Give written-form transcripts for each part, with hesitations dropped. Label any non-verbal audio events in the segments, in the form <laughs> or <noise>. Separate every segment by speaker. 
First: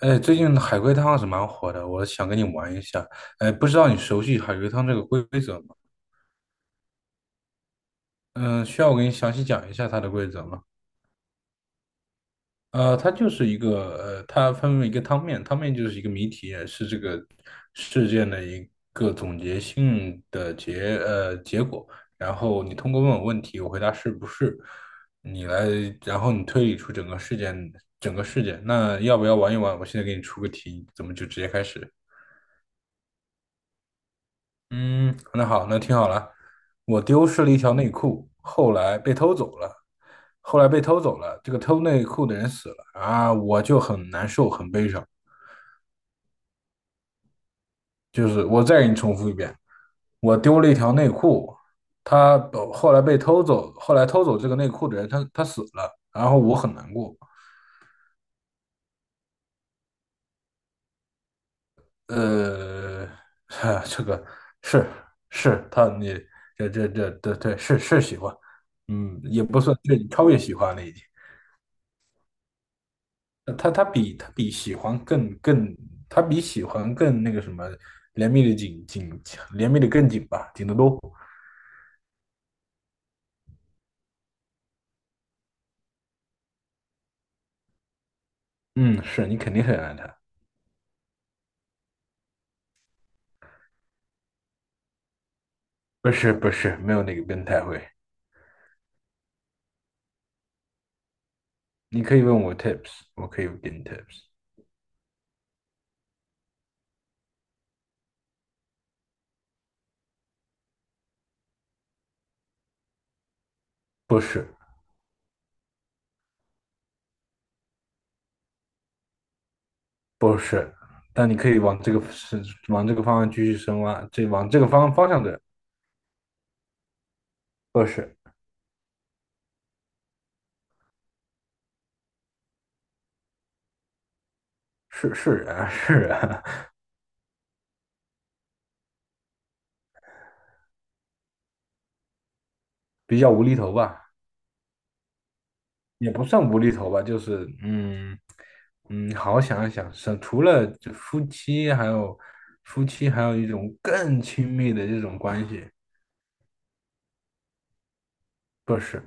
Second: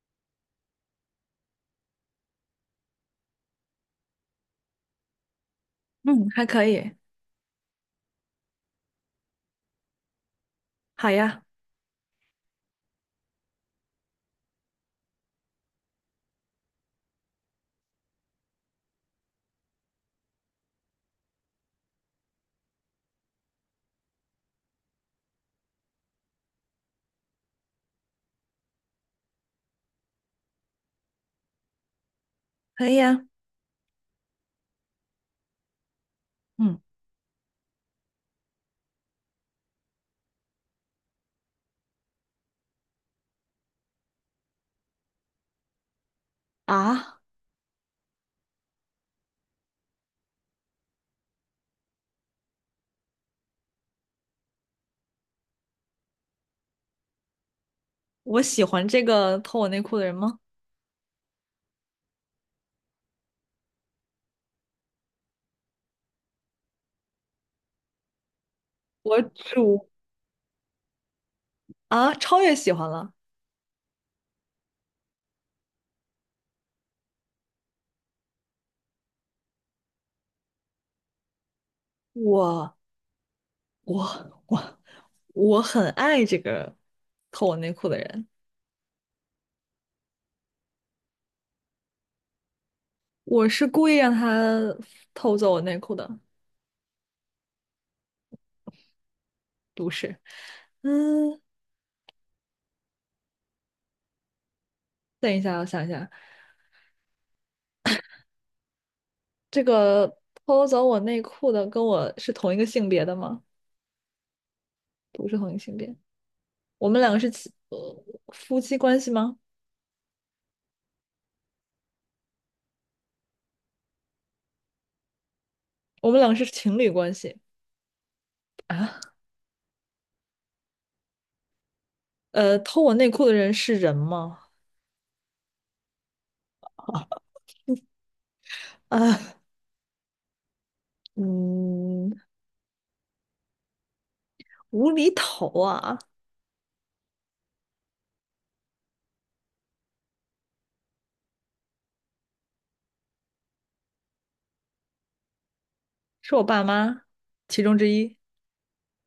Speaker 1: 哎，最近海龟汤是蛮火的，我想跟你玩一下。哎，不知道你熟悉海龟汤这个规则吗？
Speaker 2: 嗯，还可以，
Speaker 1: 嗯、需要我给你详细讲一下它的规则吗？
Speaker 2: 好呀，
Speaker 1: 它就是一个它分为一个汤面，汤面就是一个谜题，是这个事件的一个总结性的结果。然后你通过问我问题，我回答是不是，你来，然后你推理出整个事件整个事件。那要不要玩一玩？我现在给你出个题，怎么就直接开始。
Speaker 2: 可以呀。
Speaker 1: 嗯，那好，那听好了，
Speaker 2: 嗯
Speaker 1: 我丢失了一条内裤，后来被偷走了，后来被偷走了，这个偷内裤的人死了啊，我就很难受，很悲伤。
Speaker 2: 啊，
Speaker 1: 就是我再给你重复一遍，我丢了一条内裤，他后来被偷走，后来偷走这个内裤的人，他死了，然后我很难过。
Speaker 2: 我喜欢这个偷我内裤的人吗？
Speaker 1: 呃，<laughs> 这个是是他你这对是喜欢，
Speaker 2: 我
Speaker 1: 嗯，也不算
Speaker 2: 主，
Speaker 1: 对，超越喜欢了已经。
Speaker 2: 啊，超越喜欢了。
Speaker 1: 他比喜欢更，他比喜欢更那个什么，怜悯的紧，怜悯的更紧吧，紧得多。
Speaker 2: 我我我我很爱这个偷我内裤的人，
Speaker 1: 嗯，是你肯定很爱他，
Speaker 2: 我是故意让他偷走我内裤的，
Speaker 1: 不是，没有那个变态会。
Speaker 2: 不是。嗯，
Speaker 1: 你可以问我 tips,我可以给你 tips,
Speaker 2: 等一下，我想一下，这个偷走我内裤的跟我是同一个性别的吗？
Speaker 1: 不是
Speaker 2: 不是同一个性别，我们两个是亲呃，夫妻关系吗？
Speaker 1: 不是，但你可以往这个往这个方向继续深挖，这往这个方向的，
Speaker 2: 我们两个是情侣关系。
Speaker 1: 不是
Speaker 2: 啊，偷我内裤的人是人吗？
Speaker 1: 是是人啊，
Speaker 2: <laughs> 啊，嗯，
Speaker 1: 比较无厘头吧。
Speaker 2: 无厘头啊，
Speaker 1: 也不算无厘头吧，就是，好好想一想，是除了这夫妻，还有夫妻，还有一种更亲密的这种关系，
Speaker 2: 是我爸妈其中之一，
Speaker 1: 不是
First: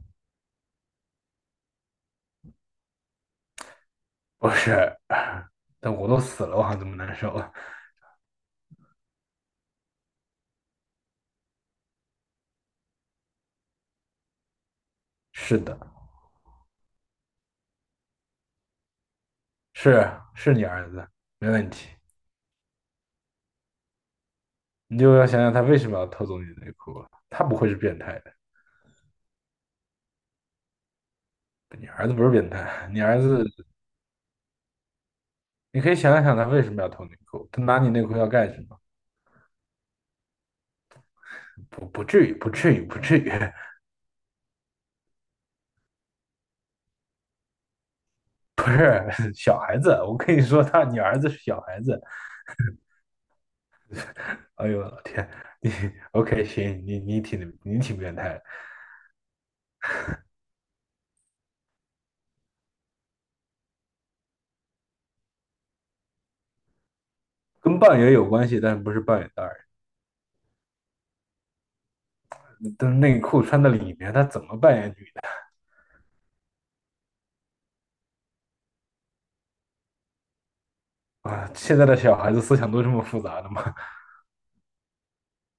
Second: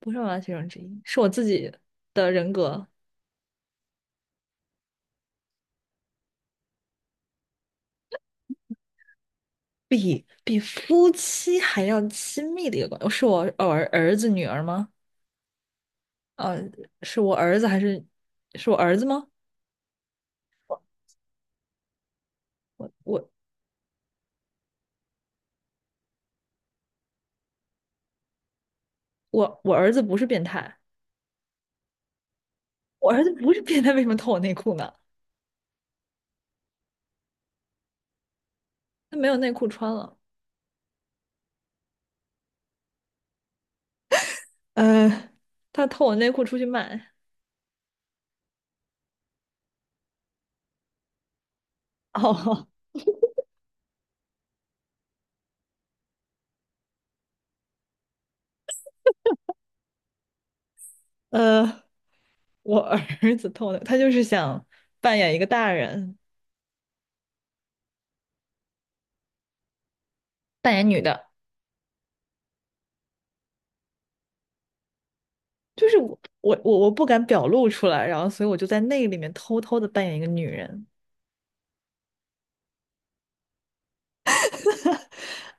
Speaker 2: 不是我爸妈其中之一，是我自己的人格，
Speaker 1: 不是，<laughs> 但我都死了，我还怎么难受啊？
Speaker 2: 比夫妻还要亲密的一个关系，哦是我儿儿子女儿吗？
Speaker 1: 是的，
Speaker 2: 呃，是我儿子还是是我儿子吗？
Speaker 1: 是是你儿子，没问题，
Speaker 2: 我我
Speaker 1: 你就要想想他为什么要偷走你的内裤啊他不会是变态的，
Speaker 2: 我儿子不是变态，
Speaker 1: 你儿子不是变态，你
Speaker 2: 我
Speaker 1: 儿
Speaker 2: 儿子
Speaker 1: 子，
Speaker 2: 不是变态，为什么偷我内裤呢？
Speaker 1: 你可以想一想他为什么要偷内裤，他拿你内裤要干什么？
Speaker 2: 他没有内裤穿了，
Speaker 1: 不至于，不至于，不至于。<laughs>
Speaker 2: 呃，他偷我内裤出去卖。
Speaker 1: <laughs> 不是小孩子，我跟你说他，你儿子是小孩子。
Speaker 2: 哦，
Speaker 1: 哎呦我天，OK,行，你挺变态的，
Speaker 2: 呃，我儿子偷的，他就是想扮演一个大人，
Speaker 1: 跟扮演有关系，但是不是扮演大人。
Speaker 2: 扮演女的。
Speaker 1: 但是内裤穿在里面，他怎么扮演女
Speaker 2: 就是我不敢表露出来，然后所以我就在那个里面偷偷的扮演一个女人。
Speaker 1: 啊？现在的小孩子思想都这么复杂的吗？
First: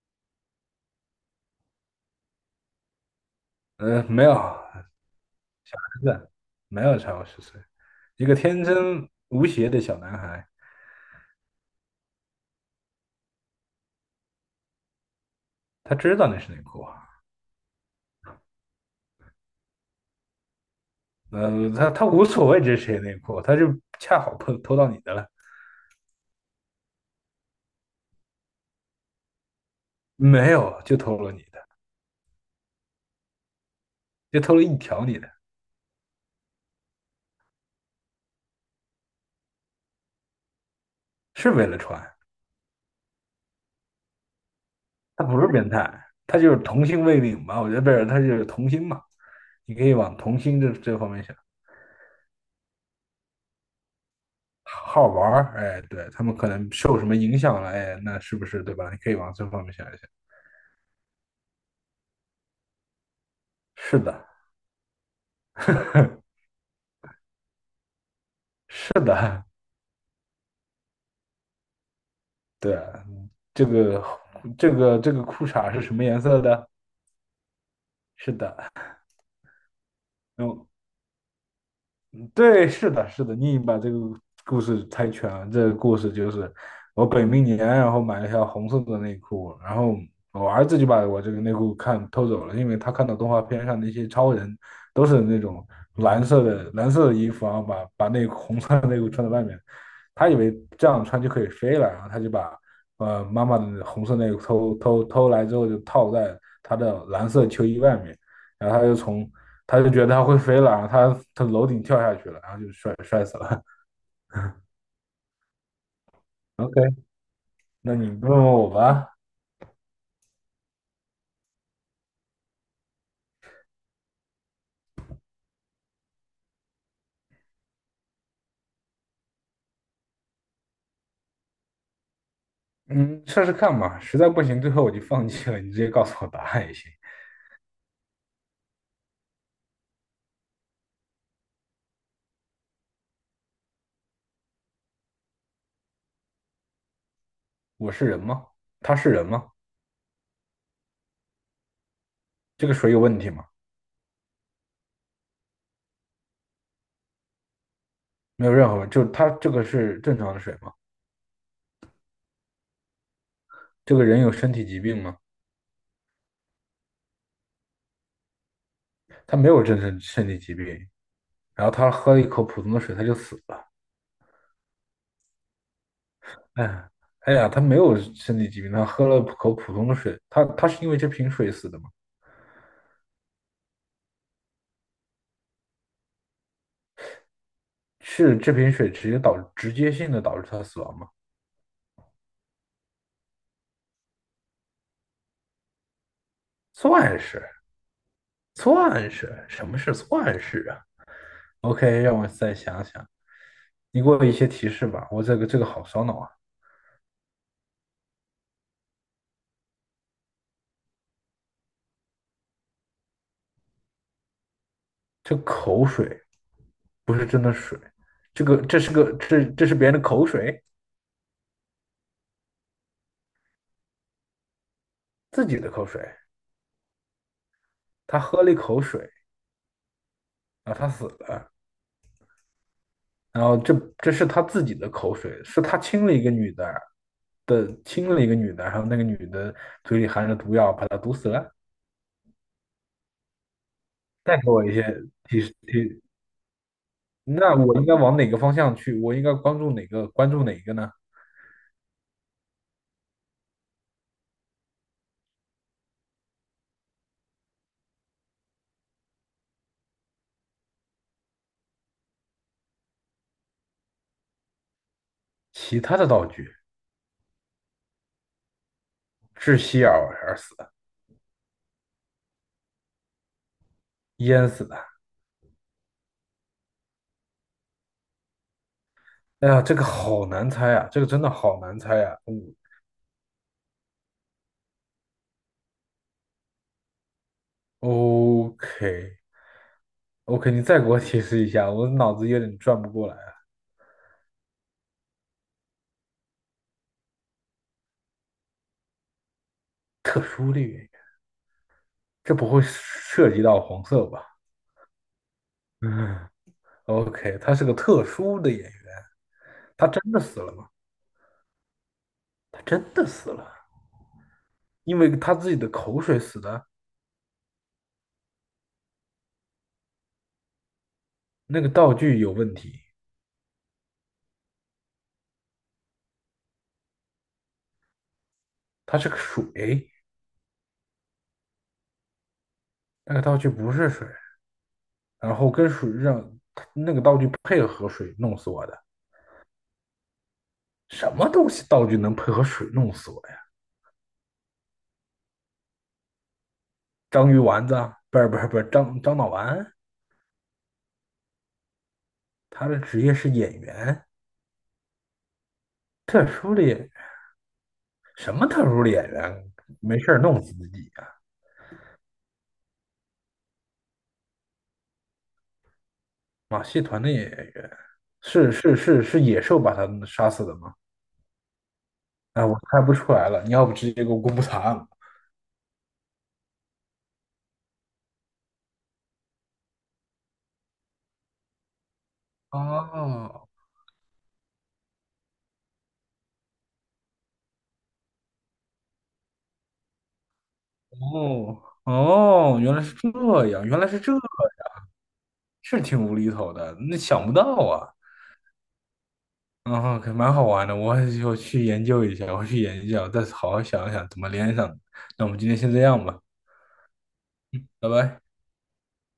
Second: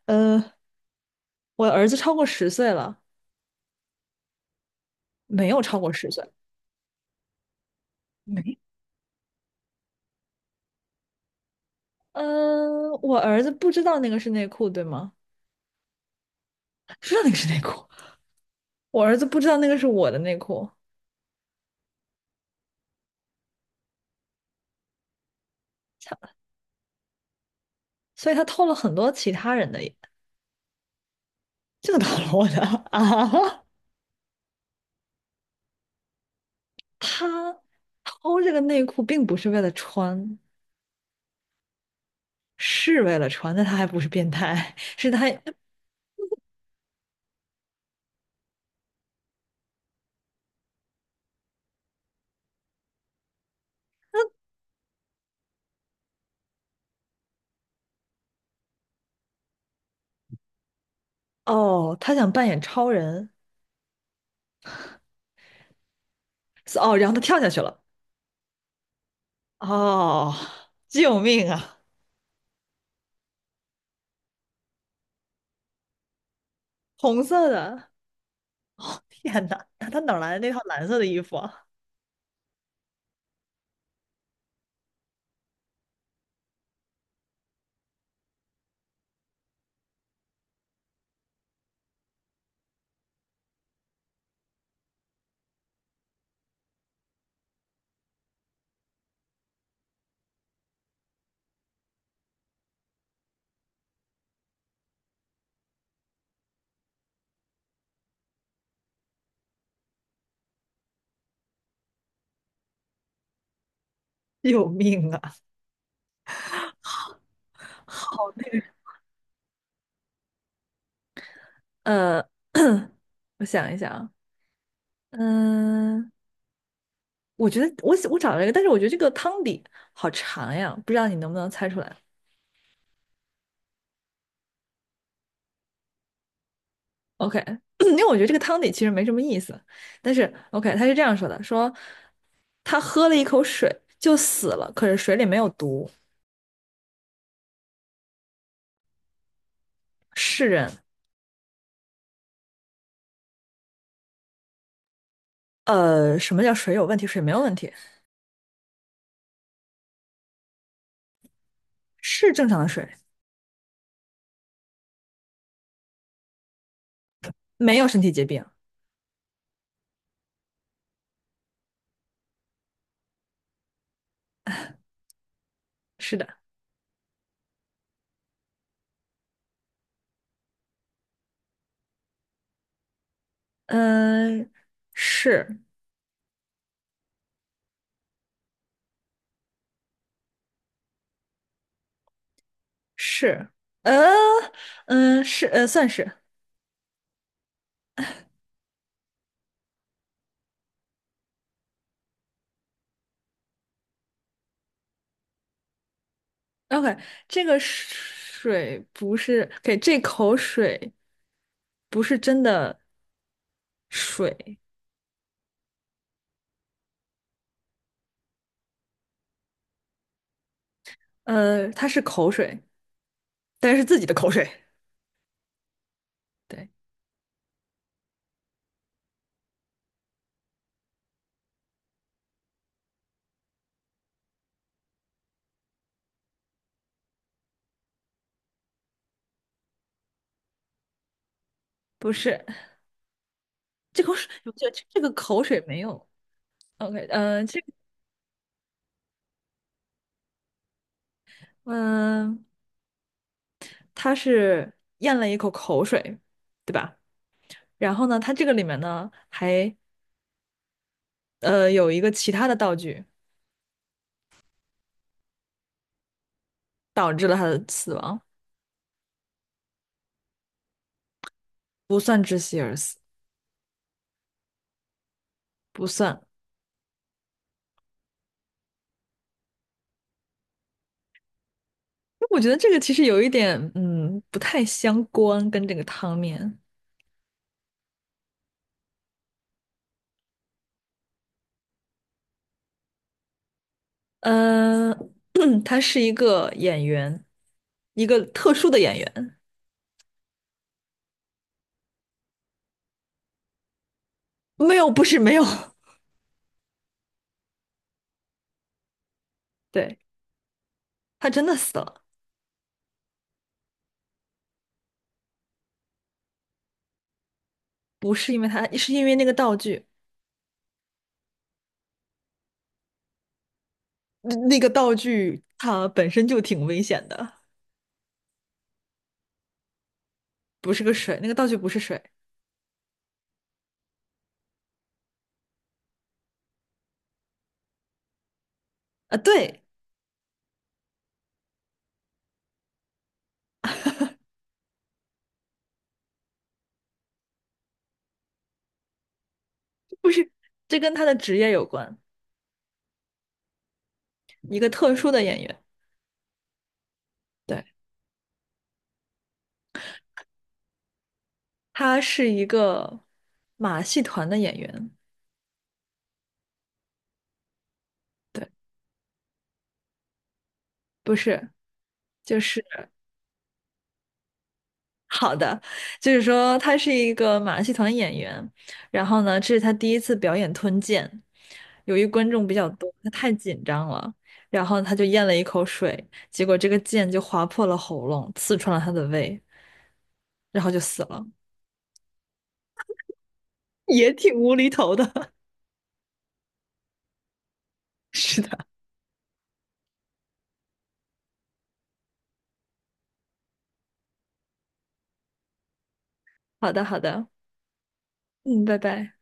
Speaker 2: 呃，我儿子超过十岁了，
Speaker 1: <laughs> 没有，
Speaker 2: 没有超过
Speaker 1: 真
Speaker 2: 十岁。
Speaker 1: 的没有超过十岁，一个
Speaker 2: 没
Speaker 1: 天真无邪的小男孩，
Speaker 2: 嗯、我儿子不知道那个是内裤，对吗？
Speaker 1: 他知道那是内裤，啊。
Speaker 2: 知道那个是内裤，我儿子不知道那个是我的内裤，
Speaker 1: 他无所谓这是谁内裤，他就恰好偷到你的了，
Speaker 2: 他所以他偷了很多其他人的，
Speaker 1: 没有就偷了你的，
Speaker 2: 这个偷了我的 <laughs> 啊。
Speaker 1: 就偷了一条你的，
Speaker 2: 他偷这个内裤并不是为了穿，
Speaker 1: 是为了穿。
Speaker 2: 是为了穿，的，他还不是变态，
Speaker 1: 他不是变态，他就是童心未泯吧？我觉得不是，他就是童心嘛，你可以往童心这方面想，好玩儿，哎，对，他们可能受什么影响了，哎，那是不是对吧？你可以往这方面想一想。
Speaker 2: 他想扮演超人，
Speaker 1: 是的，<laughs>
Speaker 2: 哦，然后他跳下去了，
Speaker 1: 是的，
Speaker 2: 哦，救命啊！
Speaker 1: 对啊，这个这个裤衩是什么颜色的？
Speaker 2: 红色的，
Speaker 1: 是的，
Speaker 2: 天哪，那他哪来的那套
Speaker 1: 嗯，
Speaker 2: 蓝色的衣服啊？
Speaker 1: 对，是的，是的，你把这个故事猜全了。这个故事就是我本命年，然后买了一条红色的内裤，然后我儿子就把我这个内裤偷走了，因为他看到动画片上那些超人都是那种蓝色的衣服，然后把那红色的内裤穿在外面，他以为这样穿就可以飞了，然后他就把妈妈的红色内裤偷来之后就套在他的蓝色秋衣外面。然后他就觉得他会飞了，然后他从楼顶跳下去了，然后就摔死了。
Speaker 2: <laughs> 救命啊！
Speaker 1: <laughs> OK,那你问问我吧，
Speaker 2: <laughs> 呃，<coughs> <clears throat> 我想一想啊，嗯，我觉得我找了一个，但是我觉得这个汤底好长呀，不知道你能不能猜出来
Speaker 1: 嗯，试试看嘛，实在不行，最后我就放弃了，你直接告诉我答案也行。
Speaker 2: ？OK,<clears throat> 因为我觉得这个汤底其实没什么意思，但是 OK,他是这样说的，说。他喝了一口水就死了，可是水里没有毒，
Speaker 1: 我是人吗？他是人吗？
Speaker 2: 是人。
Speaker 1: 这个水有问题吗？
Speaker 2: 什么叫水有问题？水没有问题，
Speaker 1: 没有任何问题，就他这个是正常的水吗？
Speaker 2: 是正常的水，
Speaker 1: 这个人有身体疾病吗？
Speaker 2: 没有身体疾病。
Speaker 1: 他没有真正身体疾病，然后他喝了一口普通的水，他就死了。
Speaker 2: 是的，
Speaker 1: 哎，哎呀，他没有身体疾病，他喝了口普通的水，他是因为这瓶水死的吗？
Speaker 2: 嗯，呃是
Speaker 1: 是这瓶水直接性的导致他死亡吗？
Speaker 2: 是，呃，是算是
Speaker 1: 算是，算是，什么是算是啊？OK,让我再想想，你给我一些提示吧。我这个好烧脑啊，
Speaker 2: OK。这个水不是给这口水，不是真的水，
Speaker 1: 这口水不是真的水，这是别人的口水，
Speaker 2: 它是口水，但是自己的口水，
Speaker 1: 自己的口水，
Speaker 2: 对，
Speaker 1: 他喝了一口水，然后他死了，然后这是他自己的口水，是他亲了一个女的亲了一个女的，然后那个女的嘴里含着毒药把他毒死了。
Speaker 2: 不是这口水，
Speaker 1: 再
Speaker 2: 我
Speaker 1: 给我
Speaker 2: 觉
Speaker 1: 一
Speaker 2: 得
Speaker 1: 些
Speaker 2: 这个口
Speaker 1: 提示
Speaker 2: 水没
Speaker 1: 提，
Speaker 2: 有。OK,
Speaker 1: 那我应该往哪个方向去？我应该关注哪个？关注哪个呢？
Speaker 2: 嗯，他是咽了一口口水，对吧？然后呢，他这个里面呢还有一个其他的道具
Speaker 1: 其他的道具，
Speaker 2: 导致了他的死亡，
Speaker 1: 窒息而死的，
Speaker 2: 不算窒息而死，
Speaker 1: 淹死的。
Speaker 2: 不算。
Speaker 1: 哎呀，这个好难猜啊，这个真的好难猜啊。
Speaker 2: 我觉得
Speaker 1: 嗯
Speaker 2: 这个其实有一点不太相关，跟这个汤面。
Speaker 1: ，OK OK，你再给我提示一下，我脑子有点转不过来了。
Speaker 2: 嗯，<clears throat> 他是一个演员，一个特殊的演员，
Speaker 1: 特殊的原因，这不会涉及到黄色吧？
Speaker 2: 没有，不是没有，
Speaker 1: 嗯，OK,他是个特殊的演员，
Speaker 2: <laughs>
Speaker 1: 他
Speaker 2: 对，
Speaker 1: 真的死了吗？
Speaker 2: 他真的死了，
Speaker 1: 他真的死了，因为他自己的口水死的。
Speaker 2: 不是因为他，是因为那个道具。
Speaker 1: 那个道具有问题，
Speaker 2: 那个道具它本身就挺危险的，
Speaker 1: 它是个水，
Speaker 2: 不是个水，那个道具不是水
Speaker 1: 那个道具不是水，然后跟水让那个道具配合水弄死我的。
Speaker 2: 啊，对，
Speaker 1: 什么东西道具能配合水弄死我呀？章鱼丸子，不是张脑丸，
Speaker 2: 不是，这跟他的职业有关，
Speaker 1: 他的职业是演员，
Speaker 2: 一个特殊的演员，对，
Speaker 1: 什么特殊的演员？没事儿弄死自己呀、
Speaker 2: 他是一个马戏团的演员，
Speaker 1: 马戏团的演员
Speaker 2: 对，
Speaker 1: 是野兽把他杀死的吗？
Speaker 2: 不是，就
Speaker 1: 啊，我
Speaker 2: 是
Speaker 1: 猜不出来了，你要不直接给我公布答案吧？
Speaker 2: 好的，就是说他是一个马戏团演员，然后呢，这是他第一次表演吞剑，由于观众比较多，他太
Speaker 1: 哦，
Speaker 2: 紧张了，然后他就咽了一口水，结果这个剑就划破了喉咙，刺穿了他的胃，然后就死了，
Speaker 1: 哦，原来是这样，原来是
Speaker 2: 也
Speaker 1: 这样，
Speaker 2: 挺无厘头的。
Speaker 1: 是挺无厘头的，那想不到啊。
Speaker 2: <laughs> 是的，
Speaker 1: 然后可蛮好玩的，我去研究一下，我去研究，一下，再好好想一想怎么连上的那我们今天先这样吧，
Speaker 2: 好的，好的，
Speaker 1: 拜拜。
Speaker 2: 嗯，拜拜。